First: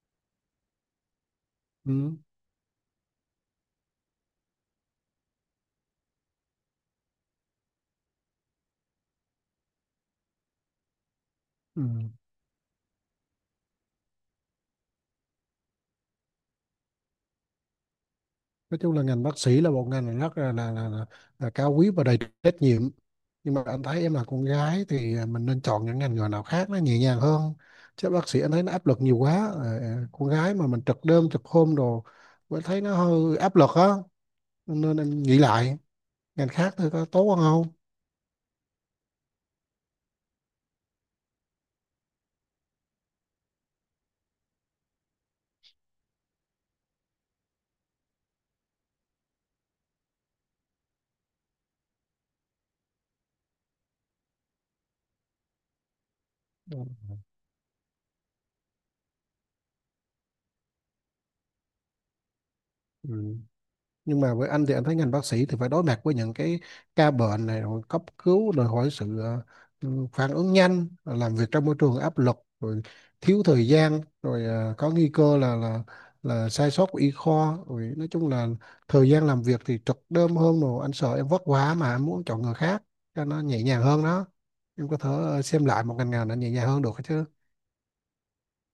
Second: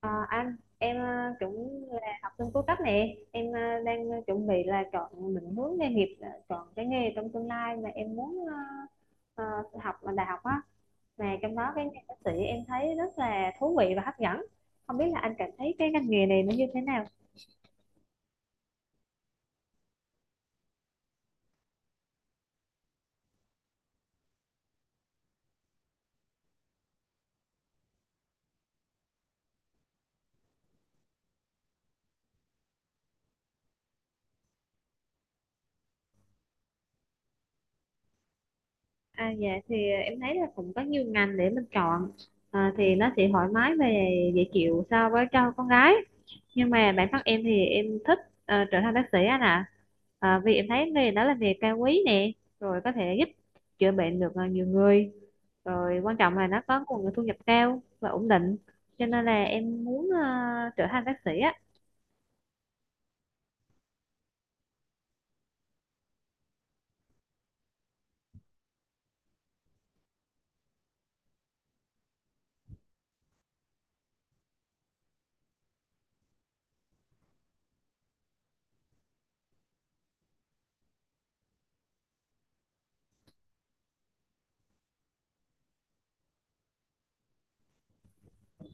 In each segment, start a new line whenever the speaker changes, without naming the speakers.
Ờ, anh em cũng là
Ừ,
học sinh cuối cấp nè em đang chuẩn bị là chọn định hướng nghề nghiệp, là chọn cái nghề trong tương lai mà em muốn ờ, học ở đại học á, mà trong đó
ừ.
cái nghề bác sĩ em thấy rất là thú vị và hấp dẫn. Không biết là anh cảm thấy cái ngành nghề này nó như thế nào?
Nói chung là ngành bác sĩ là một ngành rất là cao quý và đầy trách nhiệm, nhưng mà anh thấy em là con gái thì mình nên chọn những ngành nghề nào khác nó nhẹ nhàng hơn, chứ bác sĩ anh thấy nó áp lực nhiều quá. Ờ, con gái mà mình trực đêm trực hôm đồ, anh thấy nó hơi áp lực á, nên anh nghĩ lại ngành khác thôi có tốt hơn không.
Dạ, thì em thấy là cũng có nhiều ngành để mình chọn. Thì nó sẽ thoải mái và dễ chịu so với cho con gái, nhưng mà bản thân em thì em thích trở thành bác sĩ anh ạ. Vì em thấy nghề đó là nghề cao quý nè, rồi có thể giúp chữa bệnh được nhiều người, rồi quan trọng là nó có nguồn thu nhập cao và ổn định, cho nên là em muốn trở thành bác sĩ á.
Ừ. Nhưng mà với anh thì anh thấy ngành bác sĩ thì phải đối mặt với những cái ca bệnh này rồi cấp cứu, đòi hỏi sự phản ứng nhanh, rồi làm việc trong môi trường áp lực, rồi thiếu thời gian, rồi có nguy cơ là sai sót của y khoa, rồi nói chung là thời gian làm việc thì trực đêm hơn, rồi anh sợ em vất quá mà em muốn chọn người khác cho nó nhẹ nhàng hơn đó. Em có thể xem lại một ngành nào nó nhẹ nhàng hơn được chứ.
ừ,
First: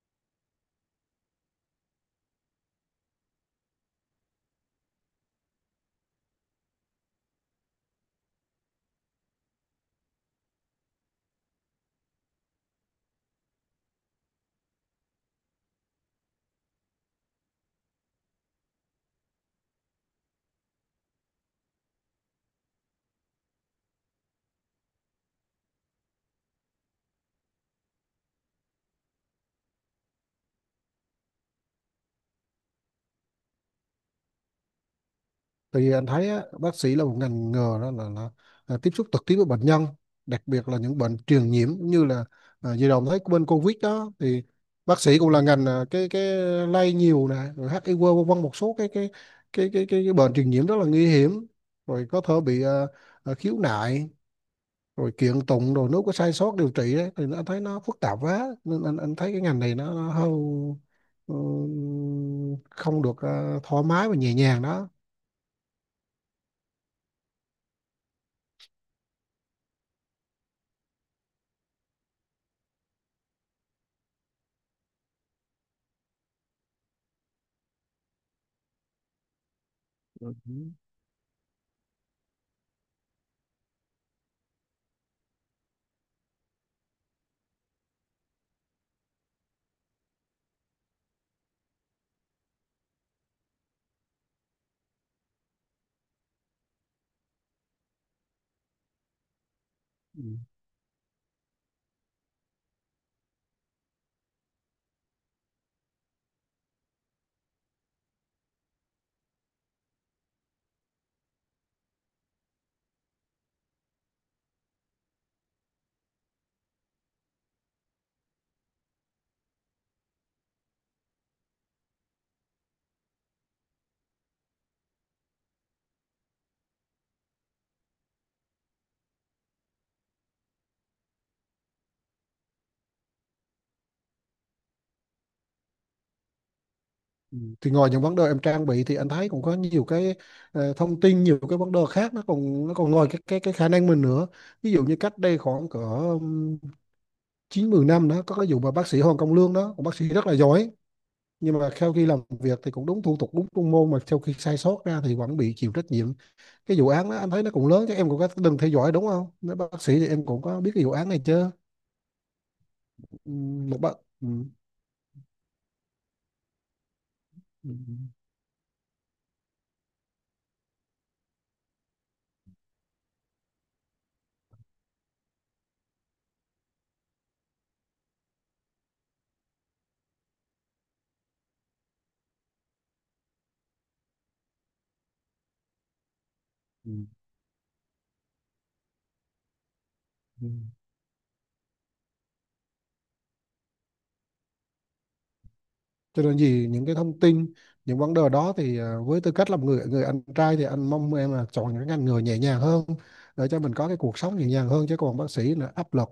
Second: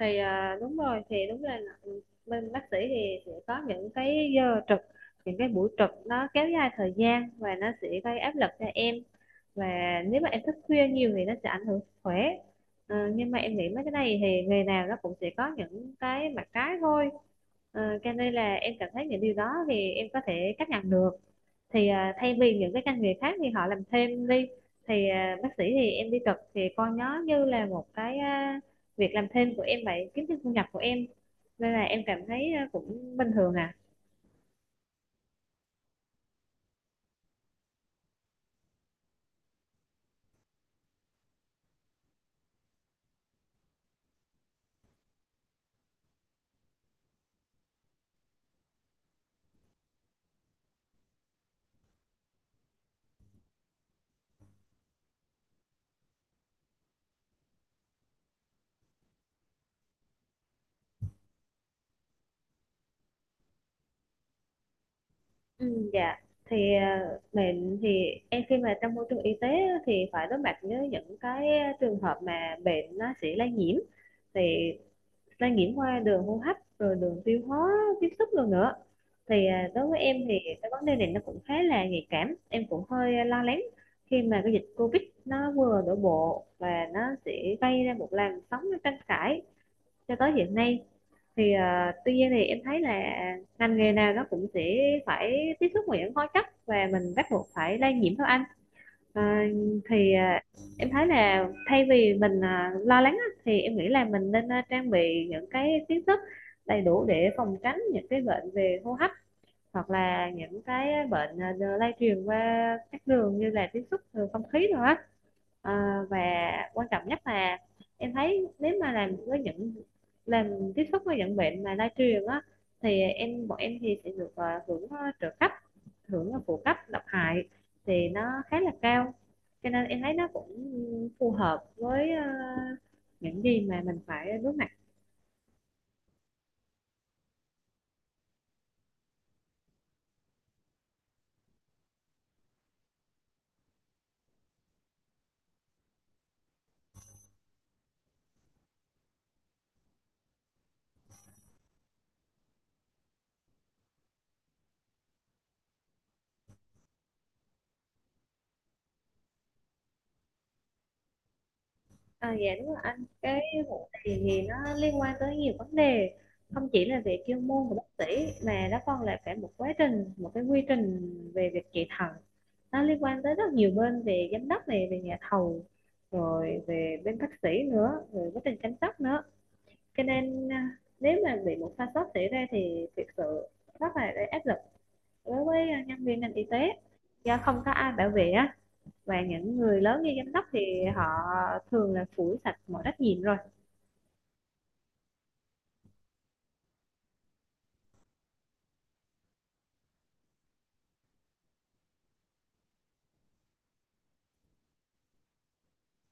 thì đúng rồi, thì đúng là, bên bác sĩ thì sẽ có những cái giờ trực, những cái buổi trực nó kéo dài thời gian và nó sẽ gây áp lực cho em, và nếu mà em thức khuya nhiều thì nó sẽ ảnh hưởng sức khỏe. Nhưng mà em nghĩ mấy cái này thì nghề nào nó cũng sẽ có những cái mặt trái thôi. Cho nên là em cảm thấy những điều đó thì em có thể chấp nhận được. Thì thay vì những cái ngành nghề khác thì họ làm thêm đi, thì bác sĩ thì em đi trực thì coi nó như là một cái, việc làm thêm của em vậy, kiếm thêm thu nhập của em, nên là em cảm thấy cũng bình thường ạ.
Tại vì anh thấy á, bác sĩ là một ngành nghề đó là tiếp xúc trực tiếp với bệnh nhân, đặc biệt là những bệnh truyền nhiễm, như là vừa đồng thấy bên Covid đó thì bác sĩ cũng là ngành cái lây nhiều nè, rồi HIV vân vân, một số cái bệnh truyền nhiễm rất là nguy hiểm, rồi có thể bị khiếu nại, rồi kiện tụng, rồi nếu có sai sót điều trị đấy thì anh thấy nó phức tạp quá, nên anh thấy cái ngành này nó hơi ừ, không được thoải mái và nhẹ nhàng đó.
Ừ, dạ. Thì mình thì em khi mà trong môi trường y tế á, thì phải đối mặt với những cái trường hợp mà bệnh nó sẽ lây nhiễm, thì lây nhiễm qua đường hô hấp rồi đường tiêu hóa tiếp xúc rồi nữa. Thì đối với em thì
Ừ.
cái vấn đề này nó cũng khá là nhạy cảm, em cũng hơi lo lắng khi mà cái dịch Covid nó vừa đổ bộ và nó sẽ gây ra một làn sóng tranh cãi cho tới hiện nay. Thì tuy nhiên thì em thấy là ngành nghề nào nó cũng sẽ phải tiếp xúc với những hóa chất và mình bắt buộc phải lây nhiễm thôi anh. Ờ, thì
Ừ.
em thấy là thay vì mình lo lắng á, thì em nghĩ là mình nên trang bị những cái kiến thức đầy đủ để phòng tránh những cái bệnh về hô hấp, hoặc là những cái bệnh lây truyền qua các đường như là tiếp xúc từ không khí rồi á. Và quan trọng nhất là em thấy nếu mà làm tiếp xúc với những bệnh mà lây truyền á, thì bọn em thì sẽ được hưởng trợ cấp, hưởng phụ cấp độc hại, thì nó khá là cao, cho nên em thấy nó cũng phù hợp với những gì mà mình phải đối mặt.
Ừ. Thì ngoài những vấn đề em trang bị thì anh thấy cũng có nhiều cái thông tin, nhiều cái vấn đề khác, nó còn ngoài cái khả năng mình nữa. Ví dụ như cách đây khoảng cỡ chín mười năm đó, có cái vụ mà bác sĩ Hoàng Công Lương đó, một bác sĩ rất là giỏi, nhưng mà sau khi làm việc thì cũng đúng thủ tục, đúng chuyên môn, mà sau khi sai sót ra thì vẫn bị chịu trách nhiệm. Cái vụ án đó anh thấy nó cũng lớn chứ, em cũng có đừng theo dõi đúng không, nếu bác sĩ thì em cũng có biết cái vụ án này chứ.
À, dạ đúng rồi anh.
Ừ,
Cái
một
vụ
bác
này
Ừ.
thì nó liên quan tới nhiều vấn đề, không chỉ là về chuyên môn
Ừ.
của bác sĩ mà nó còn là cả một quá trình, một cái quy trình về việc trị thận. Nó liên quan tới rất nhiều bên, về giám đốc này, về nhà thầu, rồi về bên bác sĩ nữa, rồi quá trình chăm sóc nữa. Cho nên nếu mà bị một sai sót xảy ra thì thực sự rất là gây áp lực đối với nhân viên ngành y tế,
Ừ.
do không có ai bảo vệ á. Và những người lớn như giám đốc
Ừ.
thì họ thường là phủi sạch mọi trách nhiệm rồi.
Cho nên gì những cái thông tin, những vấn đề đó thì với tư cách là một người người anh trai thì anh mong em là chọn những ngành nghề nhẹ nhàng hơn, để cho mình có cái cuộc sống nhẹ nhàng hơn, chứ còn bác sĩ là áp lực.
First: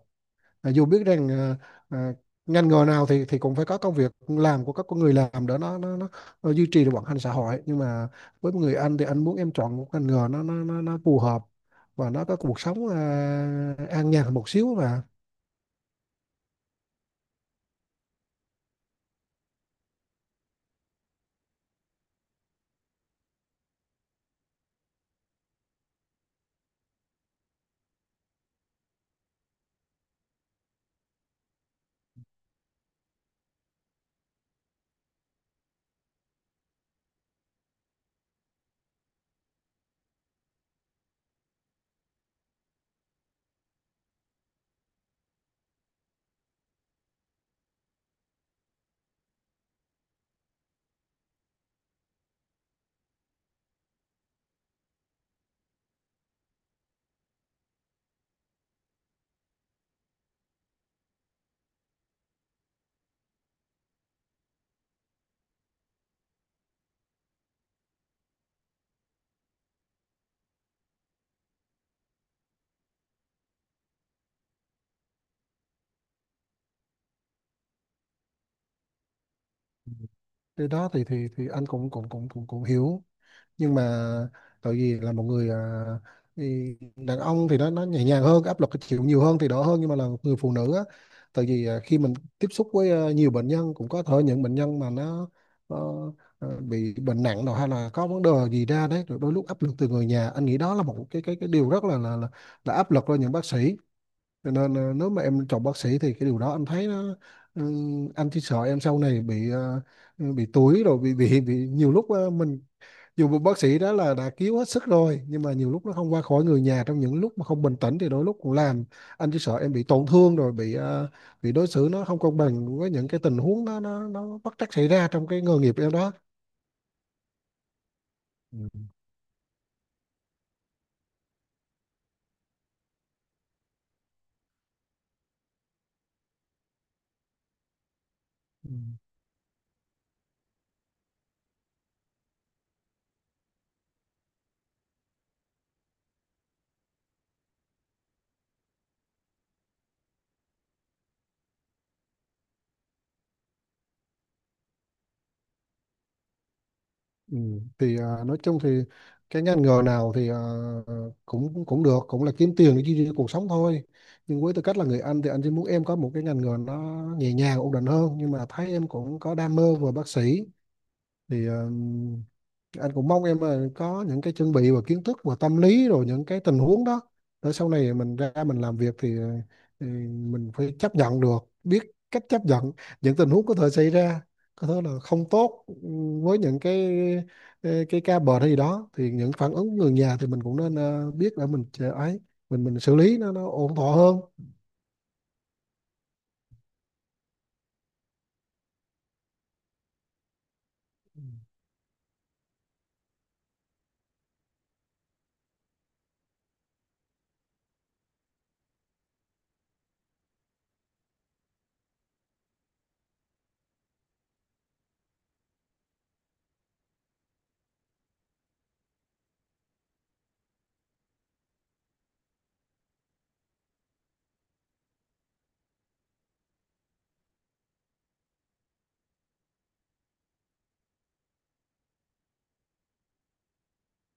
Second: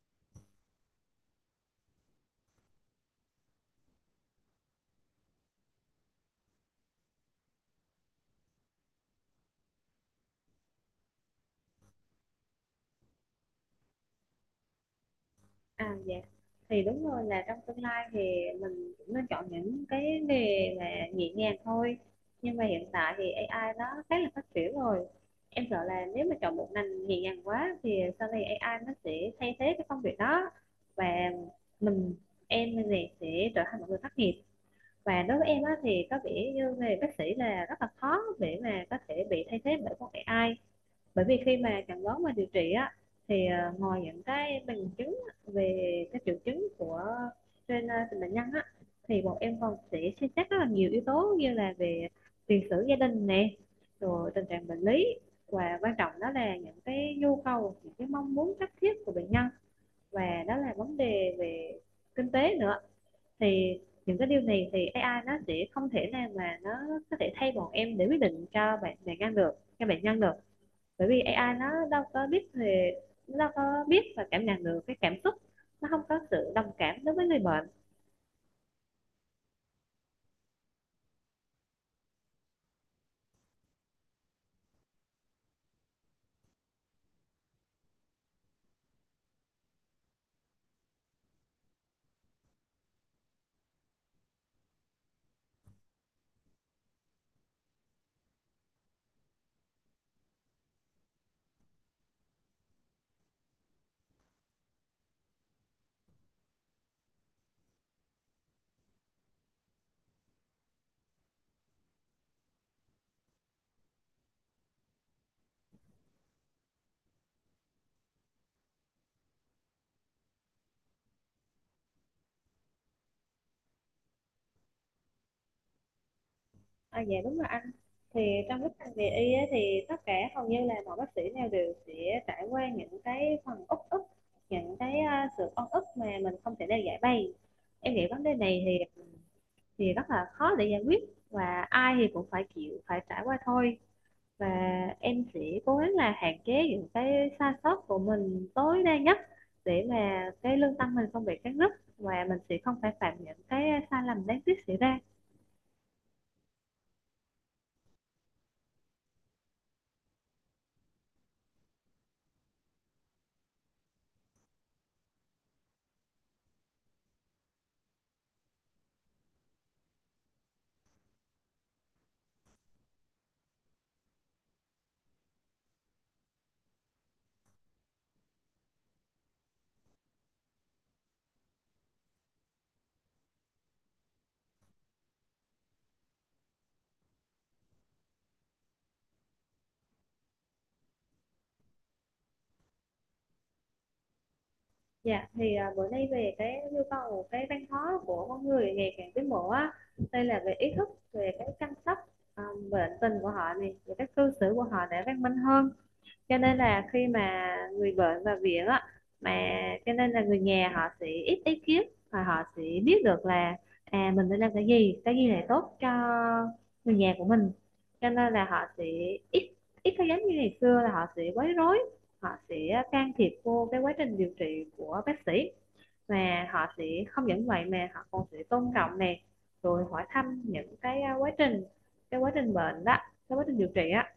Dù biết rằng à, ngành nghề nào thì cũng phải có công việc làm của các con người làm để nó duy trì được vận hành xã hội, nhưng mà với một người anh thì anh muốn em chọn một ngành nghề nó phù hợp, và nó có cuộc sống an nhàn một xíu mà.
À dạ, thì đúng rồi, là trong tương lai thì mình cũng nên chọn những cái nghề mà nhẹ nhàng thôi. Nhưng mà hiện tại thì AI nó khá là phát triển rồi, em sợ là nếu mà chọn một ngành nhẹ nhàng quá thì sau này AI nó sẽ thay thế cái công việc đó. Và mình, em này sẽ trở thành một người thất nghiệp. Và đối với em á, thì có vẻ như nghề bác sĩ là rất là khó để mà có thể bị thay thế bởi con AI, bởi vì khi mà chẩn đoán và điều trị á, thì ngoài những cái bằng chứng về các triệu chứng của trên bệnh nhân á, thì bọn em còn sẽ xem xét rất là nhiều yếu tố, như là về tiền sử gia đình nè, rồi tình trạng bệnh lý, và quan trọng đó là những cái nhu cầu, những cái mong muốn cấp thiết của bệnh nhân, và đó là vấn đề về kinh tế nữa. Thì những cái điều này thì AI nó sẽ không thể nào mà nó có thể thay bọn em để quyết định cho bệnh nhân được. Bởi vì AI nó đâu có biết về, nó có biết và cảm nhận được cái cảm xúc, nó không có sự đồng cảm đối với người bệnh.
Cái đó thì thì anh cũng cũng cũng cũng cũng hiểu, nhưng mà tại vì là một người thì đàn ông thì nó nhẹ nhàng hơn, áp lực chịu nhiều hơn thì đỡ hơn, nhưng mà là một người phụ nữ á, tại vì khi mình tiếp xúc với nhiều bệnh nhân, cũng có thể những bệnh nhân mà nó ờ, bị bệnh nặng rồi, hay là có vấn đề gì ra đấy, rồi đôi lúc áp lực từ người nhà, anh nghĩ đó là một cái điều rất là áp lực cho những bác sĩ. Cho nên nếu mà em chọn bác sĩ thì cái điều đó anh thấy nó ừ, anh chỉ sợ em sau này bị bị túi, rồi bị nhiều lúc mình, dù một bác sĩ đó là đã cứu hết sức rồi, nhưng mà nhiều lúc nó không qua khỏi, người nhà trong những lúc mà không bình tĩnh thì đôi lúc cũng làm, anh chỉ sợ em bị tổn thương, rồi bị bị đối xử nó không công bằng với những cái tình huống nó bất trắc xảy ra trong cái nghề nghiệp em đó.
Dạ đúng rồi anh. Thì
Ừ.
trong cái ngành nghề y á, thì tất cả hầu như là mọi bác sĩ nào đều sẽ trải qua những cái phần uất ức, những cái sự oan ức mà mình không thể nào giải bày. Em nghĩ vấn đề này
Ừ.
thì rất là khó để giải quyết, và ai thì cũng phải chịu phải trải qua thôi. Và em sẽ cố gắng là hạn chế những cái sai sót của mình tối đa nhất, để mà cái lương tâm mình không bị cắt rứt, và mình sẽ không phải phạm những cái sai lầm đáng tiếc xảy ra.
Ừ. Thì nói chung thì cái ngành nghề nào thì cũng cũng được, cũng là kiếm tiền để duy trì cuộc sống thôi, nhưng với tư cách là người anh thì anh chỉ muốn em có một cái ngành nghề nó nhẹ nhàng, ổn định hơn, nhưng mà thấy em cũng có đam mê về bác sĩ, thì anh cũng mong em là có những cái chuẩn bị và kiến thức và tâm lý rồi những cái tình huống đó, để sau này mình ra mình làm việc thì mình phải chấp nhận được, biết cách chấp nhận những tình huống có thể xảy ra, có thể là không tốt, với những cái ca bệnh hay gì đó, thì những phản ứng người nhà thì mình cũng nên biết để mình chờ ấy, mình xử lý nó ổn thỏa hơn.
Dạ, thì bữa nay về cái nhu cầu, cái văn hóa của con người ngày càng tiến bộ á, đây là về ý thức, về cái chăm sóc à, bệnh tình của họ này, về các cư xử của họ để văn minh hơn. Cho nên là khi mà người bệnh vào viện á, mà cho nên là người nhà họ sẽ ít ý kiến, và họ sẽ biết được là, à mình nên làm cái gì, cái gì là tốt cho người nhà của mình. Cho nên là họ sẽ ít, ít có giống như ngày xưa là họ sẽ quấy rối, họ sẽ can thiệp vô cái quá trình điều trị của bác sĩ. Và họ sẽ, không những vậy mà họ còn sẽ tôn trọng nè, rồi hỏi thăm những cái quá trình, cái quá trình bệnh đó, cái quá trình điều trị á.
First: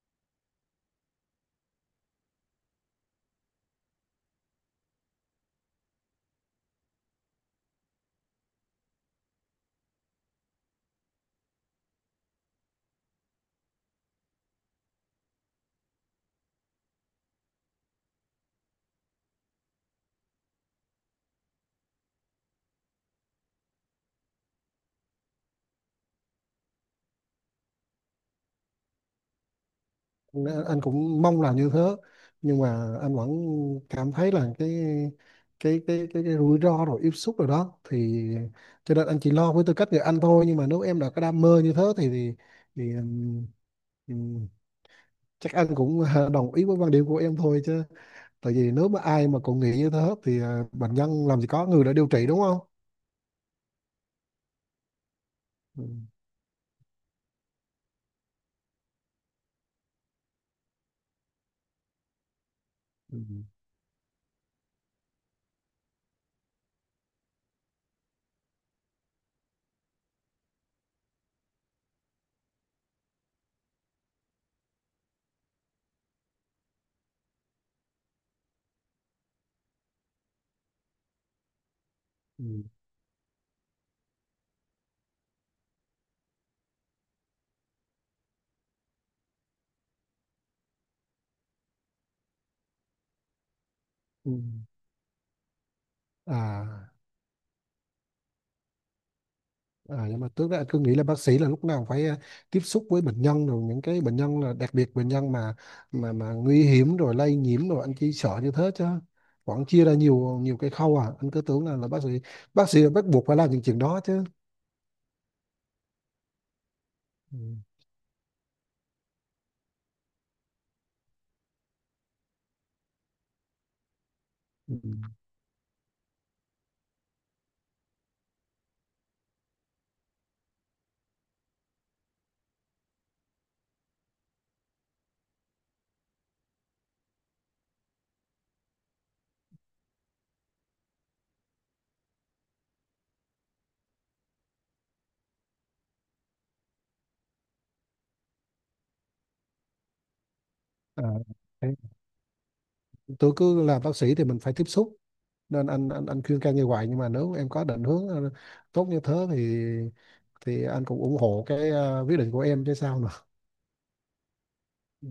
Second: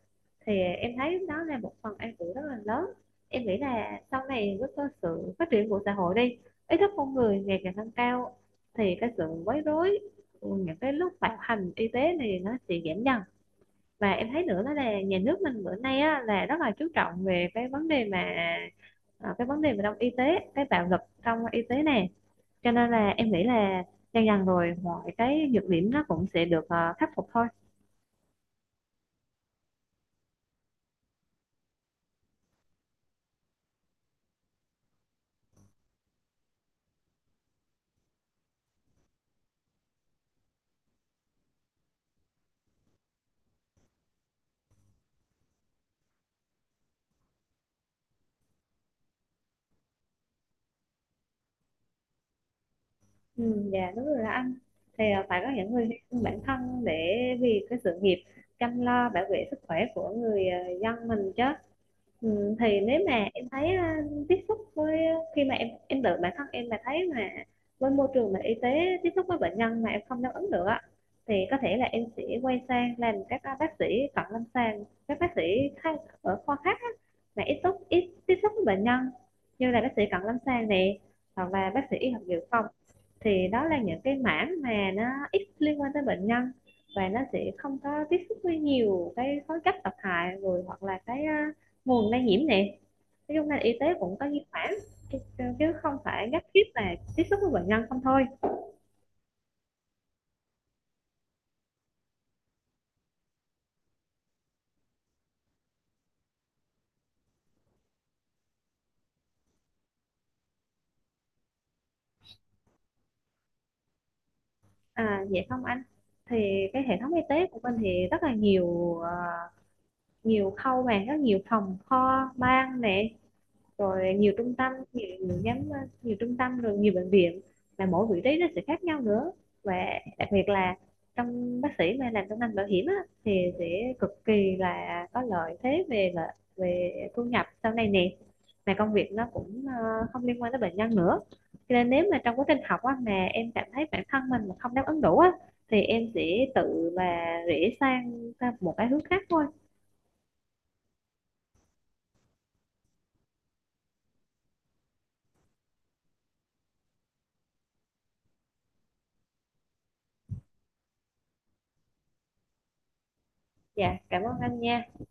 Thì em thấy đó là một phần an ủi rất là lớn. Em nghĩ là sau này với cái sự phát triển của xã hội đi, ý thức con người ngày càng tăng cao, thì cái sự quấy rối, những cái lúc bạo hành y tế này nó sẽ giảm dần. Và em thấy nữa đó là nhà nước mình bữa nay á, là rất là chú trọng về cái vấn đề mà cái vấn đề về trong y tế, cái bạo lực trong y tế này. Cho nên là em nghĩ là dần dần rồi mọi cái nhược điểm nó cũng sẽ được khắc phục thôi.
Nên anh cũng mong là như thế, nhưng mà anh vẫn cảm thấy là cái rủi ro rồi tiếp xúc rồi đó, thì cho nên anh chỉ lo với tư cách người anh thôi, nhưng mà nếu em đã có đam mê như thế thì ừm, chắc anh cũng đồng ý với quan điểm của em thôi chứ, tại vì nếu mà ai mà cũng nghĩ như thế thì bệnh nhân làm gì có người đã điều trị, đúng không.
Ừ, dạ đúng rồi đó anh. Thì phải có những
Ừ.
người hy sinh bản thân để vì cái sự nghiệp chăm lo bảo vệ sức khỏe của người dân mình chứ. Ừ, thì nếu
Ừ.
mà em thấy tiếp xúc với khi mà em tự bản thân em mà thấy mà với môi trường mà y tế tiếp xúc với bệnh nhân mà em không đáp ứng được á, thì có thể là em sẽ quay sang làm các bác sĩ cận lâm sàng, các bác sĩ khác ở khoa khác á, mà ít tiếp xúc với bệnh nhân, như là bác sĩ cận lâm sàng này, hoặc là bác sĩ y học dự
Ừ.
phòng. Thì đó là những cái mảng mà nó ít liên quan tới bệnh nhân, và nó sẽ không có tiếp xúc với nhiều cái khối chất độc hại rồi, hoặc là cái nguồn lây nhiễm nè. Nói chung là y tế cũng có
Ừ.
di khoản, chứ không phải nhất thiết
à
là tiếp xúc với bệnh nhân không thôi.
À, nhưng mà trước đó anh cứ nghĩ là bác sĩ là lúc nào phải tiếp xúc với bệnh nhân, rồi những cái bệnh nhân là đặc biệt bệnh nhân mà mà nguy hiểm rồi lây nhiễm, rồi anh chỉ sợ như thế chứ vẫn chia ra nhiều nhiều cái khâu, anh cứ tưởng là bác sĩ là bắt buộc phải làm những chuyện đó chứ.
Vậy không anh. Thì cái hệ thống y
Ừ.
tế của mình thì rất là nhiều nhiều khâu, mà rất nhiều phòng kho ban nè, rồi nhiều trung tâm,
Ừ.
nhiều nhóm, nhiều trung tâm, rồi nhiều bệnh viện, mà mỗi vị trí nó sẽ khác nhau nữa. Và đặc biệt là trong bác sĩ mà làm trong ngành bảo hiểm á, thì sẽ cực kỳ là có lợi thế về là về thu nhập sau này nè, mà công việc nó cũng không liên quan tới bệnh nhân nữa. Cho nên nếu mà trong quá trình học á, mà em cảm thấy bản thân mình mà không đáp ứng đủ á, thì em sẽ tự mà rẽ sang sang một cái hướng khác thôi.
À, thế tôi cứ làm bác sĩ thì mình phải tiếp xúc, nên anh khuyên can như vậy, nhưng mà nếu em có định hướng tốt như thế thì anh cũng ủng hộ cái quyết định của em chứ sao nữa.
Dạ, cảm ơn anh nha.
Ừ.